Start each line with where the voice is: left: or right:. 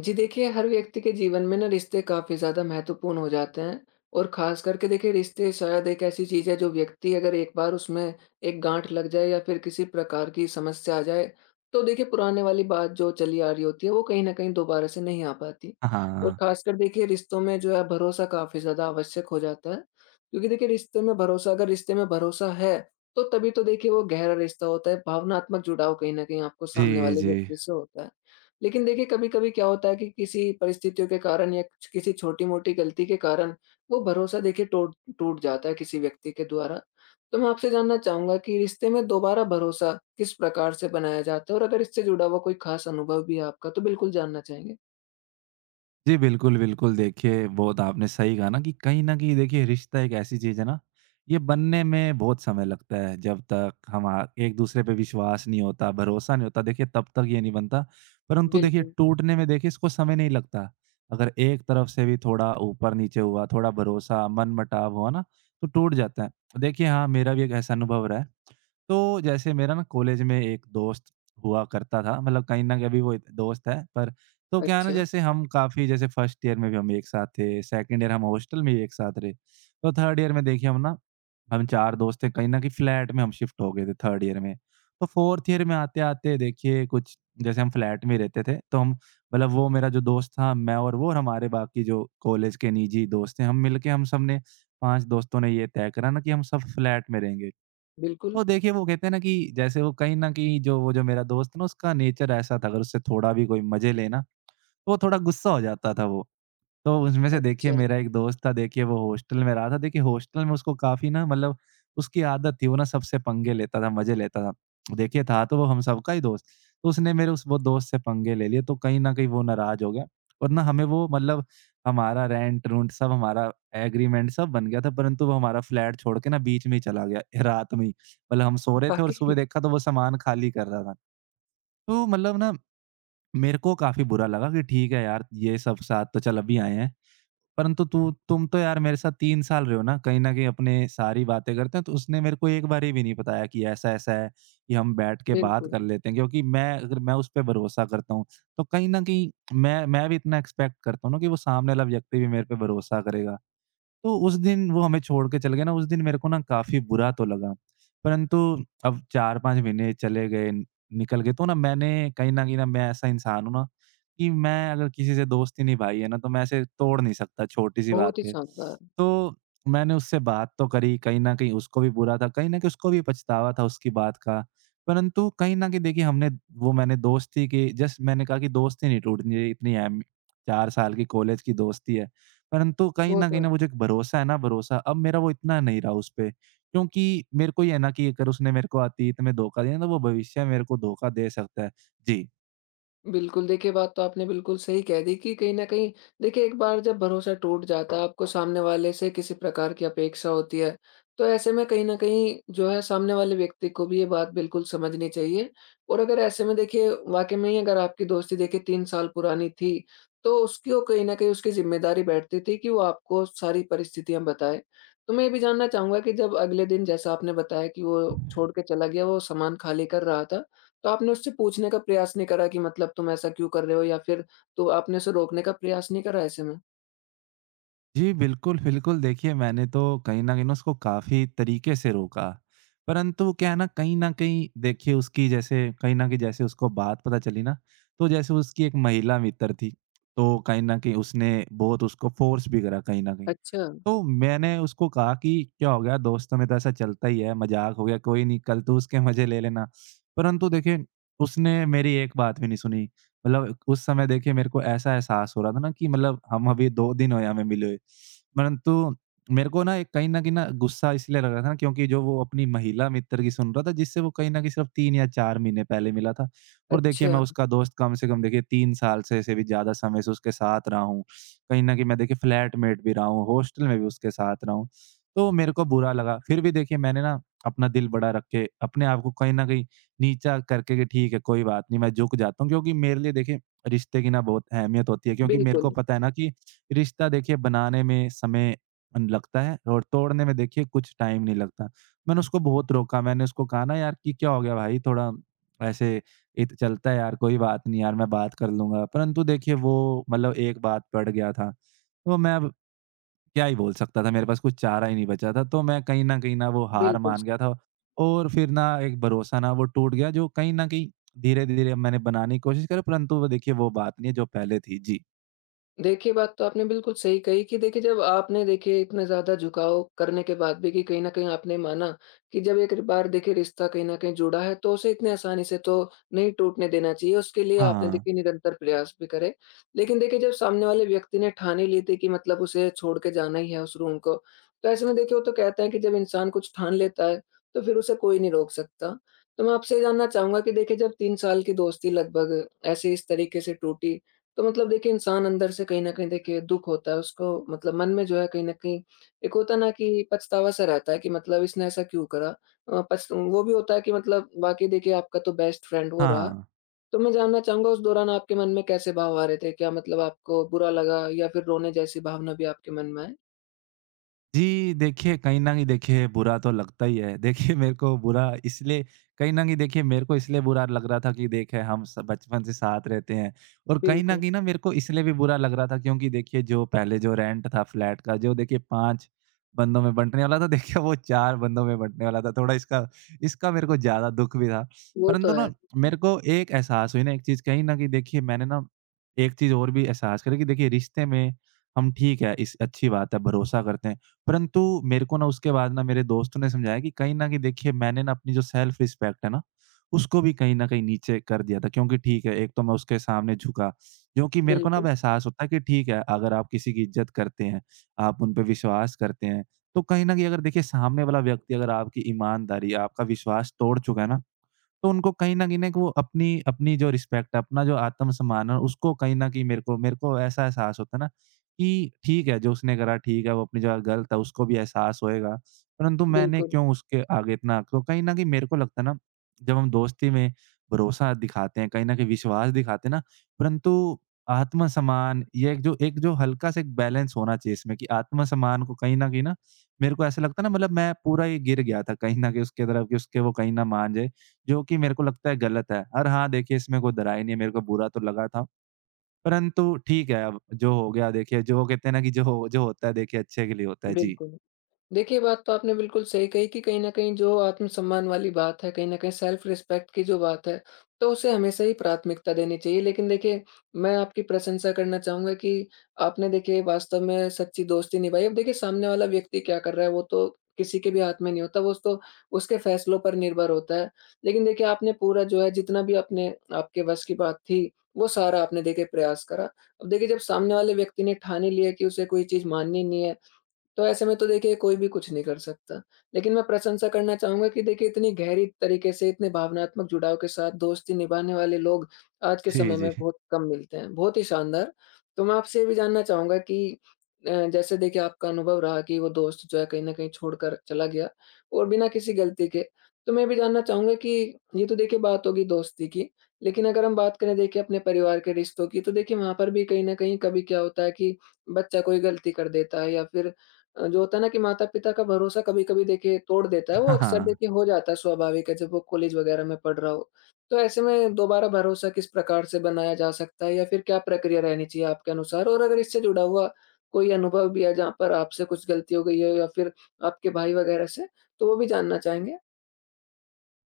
left: जी देखिए, हर व्यक्ति के जीवन में ना रिश्ते काफ़ी ज़्यादा महत्वपूर्ण हो जाते हैं। और ख़ास करके देखिए रिश्ते शायद एक ऐसी चीज़ है जो व्यक्ति अगर एक बार उसमें एक गाँठ लग जाए या फिर किसी प्रकार की समस्या आ जाए, तो देखिए पुराने वाली बात जो चली आ रही होती है वो कहीं न कहीं दोबारा से नहीं आ पाती। और
right: हाँ।
left: ख़ासकर देखिए रिश्तों में जो है भरोसा काफ़ी ज़्यादा आवश्यक हो जाता है, क्योंकि देखिए रिश्ते में भरोसा, अगर रिश्ते में भरोसा है, तो तभी तो देखिए वो गहरा रिश्ता होता है, भावनात्मक जुड़ाव कहीं न कहीं आपको सामने
right: जी,
left: वाले
right: जी।
left: व्यक्ति से होता है। लेकिन देखिए कभी-कभी क्या होता है कि किसी परिस्थितियों के कारण या किसी छोटी-मोटी गलती के कारण वो भरोसा देखिए टोट टूट जाता है किसी व्यक्ति के द्वारा। तो मैं आपसे जानना चाहूँगा कि रिश्ते में दोबारा भरोसा किस प्रकार से बनाया जाता है? और अगर इससे जुड़ा हुआ कोई खास अनुभव भी है आपका, तो बिल्कुल जानना चाहेंगे।
right: जी, बिल्कुल, बिल्कुल, देखिए बहुत आपने सही कहा ना कि कहीं न कहीं देखिए रिश्ता एक ऐसी चीज़ है ना, ये बनने में बहुत समय लगता है। जब तक हम आ एक-दूसरे पे विश्वास नहीं होता, भरोसा नहीं होता देखिए तब तक ये नहीं बनता। परंतु देखिए
left: बिल्कुल।
right: टूटने में देखिए इसको समय नहीं लगता। अगर एक तरफ से भी थोड़ा ऊपर-नीचे हुआ, थोड़ा भरोसा, मनमुटाव हुआ ना, तो टूट जाता है। देखिए हाँ, मेरा भी एक ऐसा अनुभव रहा है। तो जैसे मेरा ना कॉलेज में एक दोस्त हुआ करता था, मतलब कहीं न कभी वो दोस्त है पर तो क्या है ना,
left: अच्छा।
right: जैसे हम काफ़ी जैसे फर्स्ट ईयर में भी हम एक साथ थे, सेकंड ईयर हम हॉस्टल में ही एक साथ रहे। तो थर्ड ईयर में देखिए हम 4 दोस्त थे, कहीं न कहीं फ्लैट में हम शिफ्ट हो गए थे थर्ड ईयर में। तो फोर्थ ईयर में आते-आते देखिए कुछ जैसे हम फ्लैट में ही रहते थे, तो हम मतलब वो मेरा जो दोस्त था, मैं और वो और हमारे बाकी जो कॉलेज के निजी दोस्त हैं, हम मिलके हम सब ने 5 दोस्तों ने ये तय करा ना कि हम सब फ्लैट में रहेंगे।
left: बिल्कुल।
right: तो देखिए वो कहते हैं ना कि जैसे वो कहीं न कहीं जो वो जो मेरा दोस्त है ना, उसका नेचर ऐसा था, अगर उससे थोड़ा भी कोई मज़े ले ना, तो वो थोड़ा गुस्सा हो जाता था वो। तो उसमें से देखिए
left: अच्छा।
right: मेरा एक दोस्त था, देखिए वो हॉस्टल में रहा था। देखिए हॉस्टल में उसको काफ़ी ना मतलब उसकी आदत थी वो ना सबसे पंगे लेता था, मज़े लेता था। देखिए था तो वो हम सबका ही दोस्त, तो उसने मेरे उस वो दोस्त से पंगे ले लिए, तो कहीं न कहीं वो नाराज़ हो गया और ना हमें वो मतलब हमारा रेंट-रूंट सब हमारा एग्रीमेंट सब बन गया था, परंतु वो हमारा फ्लैट छोड़ के ना बीच में ही चला गया रात में ही। मतलब हम सो रहे थे और सुबह
left: वाक़ई।
right: देखा तो वो सामान खाली कर रहा था। तो मतलब ना मेरे को काफ़ी बुरा लगा कि ठीक है यार, ये सब साथ तो चल अभी आए हैं। परंतु तू तुम तो यार मेरे साथ 3 साल रहे हो ना, कहीं न कहीं अपने सारी बातें करते हैं, तो उसने मेरे को एक बारी भी नहीं बताया कि ऐसा-ऐसा है कि हम बैठ के बात
left: बिल्कुल।
right: कर लेते हैं, क्योंकि मैं अगर मैं उस पे भरोसा करता हूँ, तो कहीं न कहीं मैं भी इतना एक्सपेक्ट करता हूँ ना कि वो सामने वाला व्यक्ति भी मेरे पे भरोसा करेगा। तो उस दिन वो हमें छोड़ के चले गए ना, उस दिन मेरे को ना काफ़ी बुरा तो लगा। परंतु अब 4-5 महीने चले गए, निकल गए, तो ना मैंने कहीं न कहीं ना मैं ऐसा इंसान हूँ ना कि मैं अगर किसी से दोस्ती निभाई है ना, तो मैं ऐसे तोड़ नहीं सकता छोटी-सी बात
left: बहुत ही
right: पे।
left: शानदार।
right: तो मैंने उससे बात तो करी, कहीं न कहीं उसको भी बुरा था, कहीं न कहीं उसको भी पछतावा था उसकी बात का। परंतु कहीं न कहीं देखिए हमने वो मैंने दोस्ती की, जस्ट मैंने कहा कि दोस्ती नहीं टूटनी चाहिए, इतनी अहम 4 साल की कॉलेज की दोस्ती है। परंतु
left: वो तो
right: कहीं न
left: है।
right: मुझे एक भरोसा है ना, भरोसा, अब मेरा वो इतना नहीं रहा उसपे, क्योंकि मेरे को ये है ना कि अगर उसने मेरे को आती तो मैं धोखा दिया ना, तो वो भविष्य में मेरे को धोखा दे सकता है। जी।
left: बिल्कुल, देखिए बात तो आपने बिल्कुल सही कह दी कि कहीं न कहीं देखिए एक बार जब भरोसा टूट जाता है, आपको सामने वाले से किसी प्रकार की अपेक्षा होती है, तो ऐसे में कहीं न कहीं जो है सामने वाले व्यक्ति को भी ये बात बिल्कुल समझनी चाहिए। और अगर ऐसे में देखिए वाक़ई में ही अगर आपकी दोस्ती देखिए 3 साल पुरानी थी, तो उसकी ओ कहीं न कहीं उसकी ज़िम्मेदारी बैठती थी कि वो आपको सारी परिस्थितियाँ बताए। तो मैं ये भी जानना चाहूँगा कि जब अगले दिन, जैसा आपने बताया कि वो छोड़ के चला गया, वो सामान खाली कर रहा था, तो आपने उससे पूछने का प्रयास नहीं करा कि मतलब तुम ऐसा क्यों कर रहे हो, या फिर तो आपने उसे रोकने का प्रयास नहीं करा ऐसे में?
right: जी, बिल्कुल, बिल्कुल। देखिए, मैंने तो कहीं न कहीं ना उसको काफ़ी तरीके से रोका, परंतु क्या है ना, कहीं न कहीं देखिए उसकी जैसे कहीं न कहीं जैसे उसको बात पता चली ना, तो जैसे उसकी एक महिला मित्र थी, तो कहीं न कहीं उसने बहुत उसको फ़ोर्स भी करा कहीं न कहीं।
left: अच्छा,
right: तो मैंने उसको कहा कि, "क्या हो गया? दोस्तों में तो ऐसा चलता ही है, मज़ाक हो गया, कोई नहीं, कल तू उसके मज़े ले लेना।" परंतु देखिए, उसने मेरी एक बात भी नहीं सुनी। मतलब उस समय देखिए मेरे को ऐसा एहसास हो रहा था ना कि मतलब हम अभी 2 दिन हुए हमें मिले हुए। परंतु मेरे को ना एक कहीं न कहीं ना गुस्सा इसलिए लग रहा था ना, क्योंकि जो वो अपनी महिला मित्र की सुन रहा था, जिससे वो कहीं न कहीं सिर्फ़ 3 या 4 महीने पहले मिला था। और देखिए मैं
left: अच्छा।
right: उसका दोस्त कम से कम देखिए 3 साल से भी ज़्यादा समय से उसके साथ रहा हूँ। कहीं न कहीं मैं देखिए फ्लैटमेट भी रहा हूँ, हॉस्टल में भी उसके साथ रहा हूँ। तो मेरे को बुरा लगा। फिर भी देखिए मैंने ना अपना दिल बड़ा रख के अपने आप को कहीं न कहीं नीचा करके कि ठीक है, कोई बात नहीं, मैं झुक जाता हूँ, क्योंकि मेरे लिए देखिए रिश्ते की ना बहुत अहमियत होती है, क्योंकि मेरे को
left: बिल्कुल,
right: पता है ना कि रिश्ता देखिए बनाने में समय लगता है और तोड़ने में देखिए कुछ टाइम नहीं लगता। मैंने उसको बहुत रोका, मैंने उसको कहा ना यार कि क्या हो गया भाई, थोड़ा ऐसे इत चलता है यार, कोई बात नहीं यार, मैं बात कर लूंगा, परंतु देखिए वो मतलब एक बात पड़ गया था, तो मैं अब क्या ही बोल सकता था, मेरे पास कुछ चारा ही नहीं बचा था। तो मैं कहीं न कहीं ना वो हार
left: बिल्कुल।
right: मान गया था और फिर ना एक भरोसा ना वो टूट गया, जो कहीं न कहीं धीरे-धीरे मैंने बनाने की कोशिश करी, परंतु वो देखिए वो बात नहीं है जो पहले थी। जी।
left: देखिए, बात तो आपने बिल्कुल सही कही कि देखिए जब आपने देखिए इतना ज़्यादा झुकाव करने के बाद भी, कि कहीं न कहीं आपने माना कि जब एक बार देखिए रिश्ता कहीं न कहीं जुड़ा है, तो उसे इतनी आसानी से तो नहीं टूटने देना चाहिए। उसके लिए आपने
right: हाँ।
left: देखिए निरंतर प्रयास भी करे। लेकिन देखिए जब सामने वाले व्यक्ति ने ठान ही ली थी कि मतलब उसे छोड़ के जाना ही है उस रूम को, तो ऐसे में देखिए वो तो कहते हैं कि जब इंसान कुछ ठान लेता है तो फिर उसे कोई नहीं रोक सकता। तो मैं आपसे ये जानना चाहूँगा कि देखिए जब 3 साल की दोस्ती लगभग ऐसे इस तरीके से टूटी, तो मतलब देखिए इंसान अंदर से कहीं न कहीं देखिए दुःख होता है उसको। मतलब मन में जो है कहीं न कहीं एक होता है ना कि पछतावा-सा रहता है कि मतलब इसने ऐसा क्यों करा? अ, पछ वो भी होता है कि मतलब वाक़ई देखिए आपका तो बेस्ट फ्रेंड वो रहा।
right: हाँ।
left: तो मैं जानना चाहूँगा, उस दौरान आपके मन में कैसे भाव आ रहे थे? क्या मतलब आपको बुरा लगा, या फिर रोने जैसी भावना भी आपके मन में आई?
right: जी, देखिए कहीं न कहीं देखिए बुरा तो लगता ही है। देखिए मेरे को बुरा इसलिए कहीं न कहीं देखिए मेरे को इसलिए बुरा लग रहा था कि देखिए हम स बचपन से साथ रहते हैं, और कहीं न
left: बिल्कुल,
right: कहीं ना मेरे को इसलिए भी बुरा लग रहा था क्योंकि देखिए जो पहले जो रेंट था फ्लैट का जो देखिए 5 बंदों में बँटने वाला था देखिए वो 4 बंदों में बँटने वाला था। थोड़ा इसका इसका मेरे को ज़्यादा दुःख भी था।
left: वो
right: परंतु
left: तो
right: ना
left: है।
right: मेरे को एक एहसास हुई ना एक चीज़, कहीं न कहीं देखिए मैंने ना एक चीज़ और भी एहसास करी कि देखिए रिश्ते में हम ठीक है, इस अच्छी बात है, भरोसा करते हैं। परंतु मेरे को ना उसके बाद ना मेरे दोस्तों ने समझाया कि कहीं न कहीं देखिए मैंने ना अपनी जो सेल्फ रिस्पेक्ट है ना, उसको भी कहीं न कहीं नीचे कर दिया था, क्योंकि ठीक है, एक तो मैं उसके सामने झुका, क्योंकि मेरे को ना अब
left: बिल्कुल,
right: एहसास होता है कि ठीक है, अगर आप किसी की इज़्ज़त करते हैं, आप उन पे विश्वास करते हैं, तो कहीं न कहीं अगर देखिए सामने वाला व्यक्ति अगर आपकी ईमानदारी, आपका विश्वास तोड़ चुका है ना, तो उनको कहीं न कहीं ना वो अपनी अपनी जो रिस्पेक्ट है, अपना जो आत्म-सम्मान है, उसको कहीं न कहीं मेरे को ऐसा एहसास होता है ना कि ठीक है, जो उसने करा ठीक है, वो अपनी जगह गलत है, उसको भी एहसास होएगा। परंतु मैंने
left: बिल्कुल,
right: क्यों उसके आगे इतना तो कहीं न कहीं मेरे को लगता है ना, जब हम दोस्ती में भरोसा दिखाते हैं, कहीं न कहीं विश्वास दिखाते हैं ना, परंतु आत्म-सम्मान ये एक जो हल्का सा एक बैलेंस होना चाहिए इसमें कि आत्म-सम्मान को कहीं न कहीं ना, मेरे को ऐसा लगता है ना, मतलब मैं पूरा ही गिर गया था कहीं न कहीं उसकी तरफ कि उसके वो कहीं ना मान जाए। जो कि मेरे को लगता है गलत है। और हाँ, देखिए इसमें कोई डरा ही नहीं है, मेरे को बुरा तो लगा था। परंतु ठीक है, अब जो हो गया देखिए, जो कहते हैं ना कि जो होता है देखिए अच्छे के लिए होता है। जी।
left: बिल्कुल। देखिए, ये बात तो आपने बिल्कुल सही कही कि कहीं न कहीं जो आत्मसम्मान वाली बात है, कहीं न कहीं सेल्फ रिस्पेक्ट की जो बात है, तो उसे हमेशा ही प्राथमिकता देनी चाहिए। लेकिन देखिए, मैं आपकी प्रशंसा करना चाहूँगा कि आपने देखिए वास्तव में सच्ची दोस्ती निभाई। अब देखिए सामने वाला व्यक्ति क्या कर रहा है, वो तो किसी के भी हाथ में नहीं होता, वो तो उसके फैसलों पर निर्भर होता है। लेकिन देखिए, आपने पूरा जो है जितना भी अपने आपके वश की बात थी, वो सारा आपने देखिए प्रयास करा। अब देखिए, जब सामने वाले व्यक्ति ने ठान ही लिया कि उसे कोई चीज़ माननी नहीं है, तो ऐसे में तो देखिए कोई भी कुछ नहीं कर सकता। लेकिन मैं प्रशंसा करना चाहूँगा कि देखिए इतनी गहरी तरीके से, इतने भावनात्मक जुड़ाव के साथ दोस्ती निभाने वाले लोग आज के
right: जी,
left: समय
right: जी।
left: में बहुत कम मिलते हैं। बहुत ही शानदार! तो मैं आपसे ये भी जानना चाहूँगा कि जैसे देखिए आपका अनुभव रहा कि वो दोस्त जो है कहीं न कहीं छोड़कर चला गया, और बिना किसी गलती के। तो मैं ये भी जानना चाहूँगा कि ये तो देखिए बात होगी दोस्ती की, लेकिन अगर हम बात करें देखिए अपने परिवार के रिश्तों की, तो देखिए वहाँ पर भी कहीं न कहीं कभी क्या होता है कि बच्चा कोई गलती कर देता है, या फिर जो होता है ना कि माता-पिता का भरोसा कभी-कभी देखिए तोड़ देता है, वो
right: हाँ,
left: अक्सर
right: हाँ।
left: देखिए हो जाता है। स्वाभाविक है जब वो कॉलेज वगैरह में पढ़ रहा हो। तो ऐसे में दोबारा भरोसा किस प्रकार से बनाया जा सकता है, या फिर क्या प्रक्रिया रहनी चाहिए आपके अनुसार? और अगर इससे जुड़ा हुआ कोई अनुभव भी है जहाँ पर आपसे कुछ गलती हो गई है, या फिर आपके भाई वगैरह से, तो वो भी जानना चाहेंगे?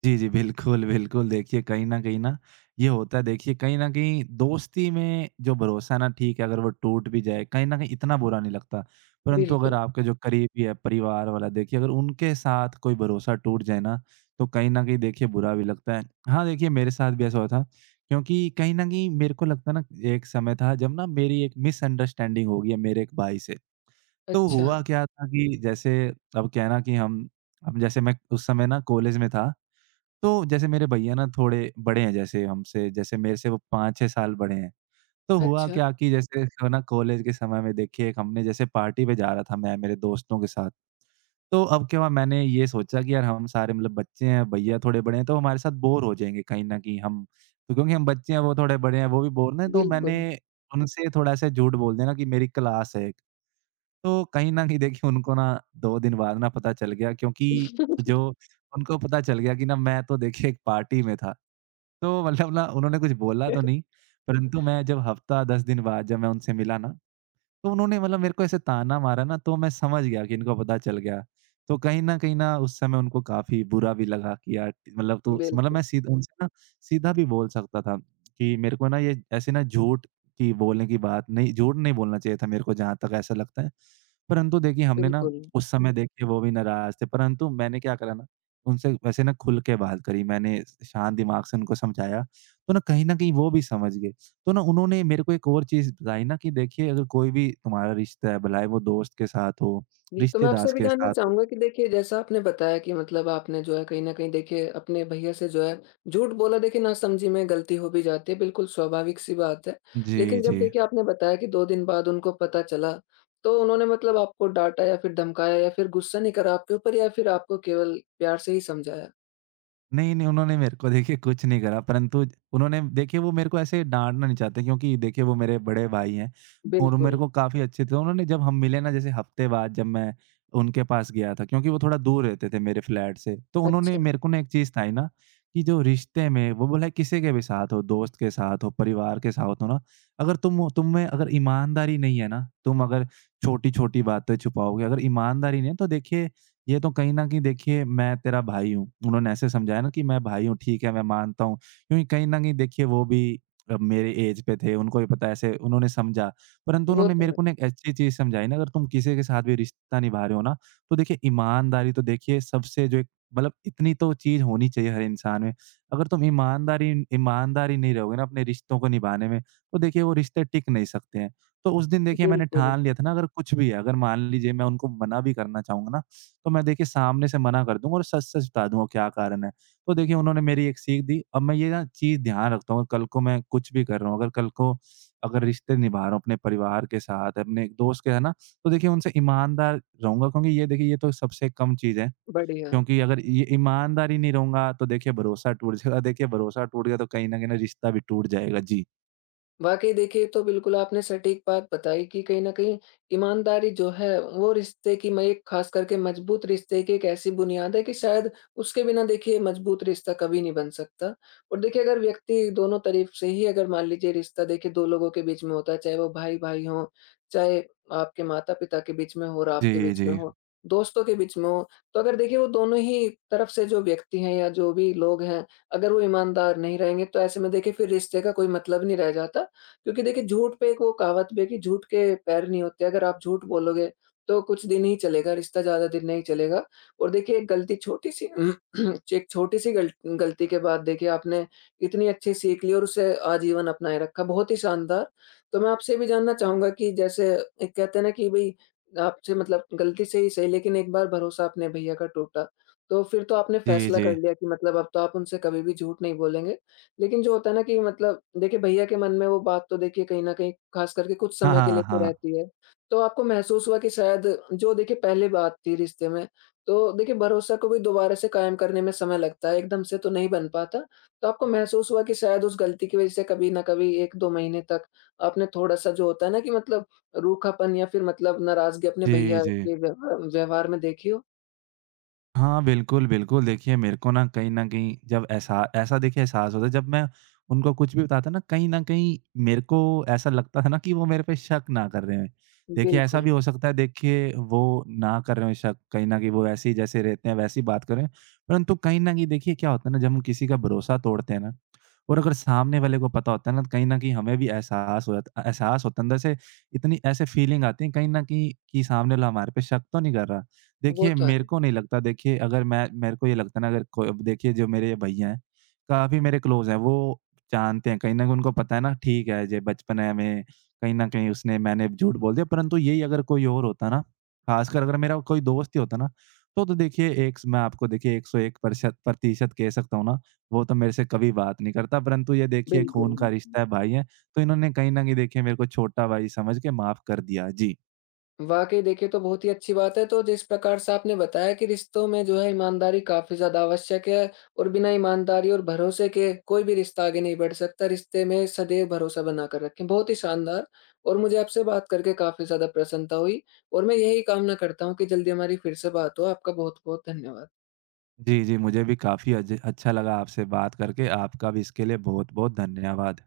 right: जी, जी। बिल्कुल, बिल्कुल। देखिए कहीं न कहीं ना ये होता है देखिए कहीं न कहीं दोस्ती में जो भरोसा है ना, ठीक है, अगर वो टूट भी जाए कहीं न कहीं इतना बुरा नहीं लगता। परंतु अगर
left: बिल्कुल।
right: आपके जो करीबी है, परिवार वाला देखिए अगर उनके साथ कोई भरोसा टूट जाए ना, तो कहीं न कहीं देखिए बुरा भी लगता है। हाँ, देखिए मेरे साथ भी ऐसा हुआ था, क्योंकि कहीं न कहीं मेरे को लगता है ना एक समय था जब ना मेरी एक मिसअंडरस्टैंडिंग हो गई है मेरे एक भाई से। तो
left: अच्छा,
right: हुआ क्या था कि जैसे अब क्या है ना कि हम जैसे मैं उस समय ना कॉलेज में था। तो जैसे मेरे भैया ना थोड़े बड़े हैं जैसे हमसे, जैसे मेरे से वो 5-6 साल बड़े हैं। तो हुआ
left: अच्छा,
right: क्या कि जैसे तो ना कॉलेज के समय में देखिए एक हमने जैसे पार्टी पे जा रहा था मैं मेरे दोस्तों के साथ। तो अब क्या हुआ मैंने ये सोचा कि यार हम सारे मतलब बच्चे हैं, भैया थोड़े बड़े हैं तो हमारे साथ बोर हो जाएँगे कहीं न कहीं हम। तो क्योंकि हम बच्चे हैं, वो थोड़े बड़े हैं, वो भी बोर ना, तो मैंने
left: बिल्कुल।
right: उनसे थोड़ा ऐसे झूठ बोल दिया ना कि मेरी क्लास है एक। तो कहीं न कहीं देखिए उनको ना 2 दिन बाद ना पता चल गया, क्योंकि जो उनको पता चल गया कि ना मैं तो देखिए एक पार्टी में था। तो मतलब ना उन्होंने कुछ बोला तो नहीं, परंतु मैं जब हफ्ता 10 दिन बाद जब मैं उनसे मिला ना, तो उन्होंने मतलब मेरे को ऐसे ताना मारा ना, तो मैं समझ गया कि इनको पता चल गया। तो कहीं न उस समय उनको काफ़ी बुरा भी लगा कि यार, मतलब तू मतलब
left: बिल्कुल,
right: मैं सीधा उनसे ना, सीधा भी बोल सकता था कि मेरे को ना, ये ऐसे ना, झूठ की बोलने की बात नहीं, झूठ नहीं बोलना चाहिए था मेरे को, जहाँ तक ऐसा लगता है। परंतु देखिए हमने ना
left: बिल्कुल।
right: उस समय देखिए वो भी नाराज़ थे, परंतु मैंने क्या करा ना, उनसे वैसे ना खुल के बात करी। मैंने शांत दिमाग से उनको समझाया, तो ना कहीं न कहीं वो भी समझ गए। तो ना उन्होंने मेरे को एक और चीज़ बताई ना कि देखिए अगर कोई भी तुम्हारा रिश्ता है, भला ही वो दोस्त के साथ हो,
left: जी, तो मैं
right: रिश्तेदार
left: आपसे भी
right: के
left: जानना
right: साथ हो।
left: चाहूँगा कि देखिए, जैसा आपने बताया कि मतलब आपने जो है कहीं न कहीं देखिए अपने भैया से जो है झूठ बोला, देखिए नासमझी में गलती हो भी जाती है, बिल्कुल स्वाभाविक-सी बात है।
right: जी,
left: लेकिन जब
right: जी।
left: देखिए आपने बताया कि 2 दिन बाद उनको पता चला, तो उन्होंने मतलब आपको डाँटा, या फिर धमकाया, या फिर गुस्सा नहीं करा आपके ऊपर, या फिर आपको केवल प्यार से ही समझाया?
right: नहीं, नहीं, उन्होंने मेरे को देखिए कुछ नहीं करा, परंतु उन्होंने देखिए वो मेरे को ऐसे डाँटना नहीं चाहते, क्योंकि देखिए वो मेरे बड़े भाई हैं और मेरे
left: बिल्कुल,
right: को काफ़ी अच्छे थे। उन्होंने जब हम मिले ना, जैसे हफ़्ते बाद जब मैं उनके पास गया था, क्योंकि वो थोड़ा दूर रहते थे मेरे फ्लैट से। तो उन्होंने
left: अच्छा,
right: मेरे को ना एक चीज़ था ही ना कि जो रिश्ते में वो बोला है, किसी के भी साथ हो, दोस्त के साथ हो, परिवार के साथ हो ना, अगर तुम में अगर ईमानदारी नहीं है ना, तुम अगर छोटी-छोटी बातें छुपाओगे, अगर ईमानदारी नहीं है, तो देखिए ये तो कहीं न कहीं देखिए, मैं तेरा भाई हूँ। उन्होंने ऐसे समझाया ना कि मैं भाई हूँ, ठीक है, मैं मानता हूँ। क्योंकि कहीं न कहीं देखिए वो भी मेरे एज पे थे, उनको भी पता है, ऐसे उन्होंने समझा। परंतु
left: वो
right: उन्होंने
left: तो
right: मेरे
left: है।
right: को ना एक अच्छी चीज़ समझाई ना, अगर तुम किसी के साथ भी रिश्ता निभा रहे हो ना, तो देखिए ईमानदारी तो देखिए सबसे जो एक, मतलब इतनी तो चीज़ होनी चाहिए हर इंसान में। अगर तुम ईमानदारी ईमानदारी नहीं रहोगे ना अपने रिश्तों को निभाने में, तो देखिए वो रिश्ते टिक नहीं सकते हैं। तो उस दिन देखिए मैंने
left: बिल्कुल,
right: ठान लिया था ना, अगर कुछ भी है, अगर मान लीजिए मैं उनको मना भी करना चाहूँगा ना, तो मैं देखिए सामने से मना कर दूँ और सच-सच बता दूँगा क्या कारण है। तो देखिए उन्होंने मेरी एक सीख दी, अब मैं ये ना चीज़ ध्यान रखता हूँ, कल को मैं कुछ भी कर रहा हूँ, अगर कल को अगर रिश्ते निभा रहा हूँ अपने परिवार के साथ, अपने एक दोस्त के है ना, तो देखिए उनसे ईमानदार रहूँगा, क्योंकि ये देखिए ये तो सबसे कम चीज़ है।
left: बढ़िया।
right: क्योंकि अगर ये ईमानदार ही नहीं रहूँगा, तो देखिए भरोसा टूट जाएगा, देखिए भरोसा टूट गया तो कहीं न कहीं ना रिश्ता भी टूट जाएगा। जी।
left: वाक़ई देखिए, ये तो बिल्कुल आपने सटीक बात बताई कि कहीं न कहीं ईमानदारी जो है, वो रिश्ते की, मैं एक ख़ास करके मज़बूत रिश्ते की एक ऐसी बुनियाद है कि शायद उसके बिना देखिए मज़बूत रिश्ता कभी नहीं बन सकता। और देखिए अगर व्यक्ति दोनों तरफ से ही, अगर मान लीजिए रिश्ता देखिए 2 लोगों के बीच में होता है, चाहे वो भाई-भाई हों, चाहे आपके माता-पिता के बीच में हो और आपके
right: जी,
left: बीच में
right: जी।
left: हो, दोस्तों के बीच में हो, तो अगर देखिए वो दोनों ही तरफ से जो व्यक्ति हैं या जो भी लोग हैं, अगर वो ईमानदार नहीं रहेंगे, तो ऐसे में देखिए फिर रिश्ते का कोई मतलब नहीं रह जाता, क्योंकि देखिए झूठ पे एक वो कहावत भी है कि झूठ के पैर नहीं होते, अगर आप झूठ बोलोगे तो कुछ दिन ही चलेगा, रिश्ता ज़्यादा दिन नहीं चलेगा। और देखिए एक गलती छोटी-सी एक छोटी-सी गल गलती के बाद देखिए आपने इतनी अच्छी सीख ली और उसे आजीवन अपनाए रखा, बहुत ही शानदार। तो मैं आपसे ये भी जानना चाहूँगा कि जैसे, एक कहते हैं ना कि भई आपसे मतलब गलती से ही सही, लेकिन एक बार भरोसा अपने भैया का टूटा, तो फिर तो आपने
right: जी,
left: फैसला
right: जी।
left: कर लिया कि मतलब अब तो आप उनसे कभी भी झूठ नहीं बोलेंगे। लेकिन जो होता है ना, कि मतलब देखिए भैया के मन में वो बात तो देखिए कहीं न कहीं ख़ास करके कुछ
right: हाँ,
left: समय के
right: हाँ,
left: लिए तो
right: हाँ।
left: रहती है। तो आपको महसूस हुआ कि शायद जो देखिए पहले बात थी रिश्ते में, तो देखिए भरोसा को भी दोबारा से कायम करने में समय लगता है, एकदम से तो नहीं बन पाता। तो आपको महसूस हुआ कि शायद उस गलती की वज़ह से कभी न कभी 1-2 महीने तक आपने थोड़ा-सा जो होता है ना कि मतलब, रूखापन या फिर मतलब नाराज़गी अपने
right: जी,
left: भैया
right: जी।
left: के व्यवहार व्यवहार में देखी हो?
right: हाँ, बिल्कुल, बिल्कुल। देखिए, मेरे को ना कहीं न कहीं जब ऐसा ऐसा देखिए एहसास होता है, जब मैं उनको कुछ भी बताता ना, कहीं न कहीं मेरे को ऐसा लगता है ना कि वो मेरे पे शक ना कर रहे हैं। देखिए, ऐसा
left: बिल्कुल,
right: भी हो सकता है देखिए वो ना कर रहे हों शक, कहीं न कहीं वो वैसे ही जैसे रहते हैं, वैसे ही बात कर रहे हैं। परंतु कहीं न कहीं देखिए क्या होता है ना, जब हम किसी का भरोसा तोड़ते हैं ना, और अगर सामने वाले को पता होता है ना, तो कहीं न कहीं हमें भी एहसास हो जाता एहसास होता है अंदर से, इतनी ऐसे फीलिंग आती है कहीं न कहीं कि सामने वाला हमारे पे शक तो नहीं कर रहा।
left: वो
right: देखिए,
left: तो है।
right: मेरे
left: हुँ,
right: को नहीं लगता देखिए, अगर मैं मेरे को ये लगता है ना, अगर कोई देखिए, जो मेरे ये भैया हैं, काफ़ी मेरे क्लोज़ हैं, वो जानते हैं, कहीं न कहीं उनको पता है ना, ठीक है जे बचपन है में, कहीं न कहीं उसने मैंने झूठ बोल दिया, परंतु यही अगर कोई और होता ना, ख़ासकर अगर मेरा कोई दोस्त ही होता ना, तो देखिए एक मैं आपको देखिए 101% प्रतिशत प्रतिशत कह सकता हूँ ना, वो तो मेरे से कभी बात नहीं करता, परंतु ये देखिए खून
left: बिल्कुल।
right: का रिश्ता है, भाई हैं, तो इन्होंने कहीं न कहीं देखिए मेरे को छोटा भाई समझ के माफ़ कर दिया। जी।
left: वाक़ई देखिए, तो बहुत ही अच्छी बात है। तो जिस प्रकार से आपने बताया कि रिश्तों में जो है ईमानदारी काफ़ी ज़्यादा आवश्यक है, और बिना ईमानदारी और भरोसे के कोई भी रिश्ता आगे नहीं बढ़ सकता। रिश्ते में सदैव भरोसा बनाकर रखें। बहुत ही शानदार। और मुझे आपसे बात करके काफ़ी ज़्यादा प्रसन्नता हुई, और मैं यही कामना करता हूँ कि जल्दी हमारी फिर से बात हो। आपका बहुत-बहुत धन्यवाद।
right: जी, जी, मुझे भी काफ़ी अज अच्छा लगा आपसे बात करके। आपका भी इसके लिए बहुत-बहुत धन्यवाद।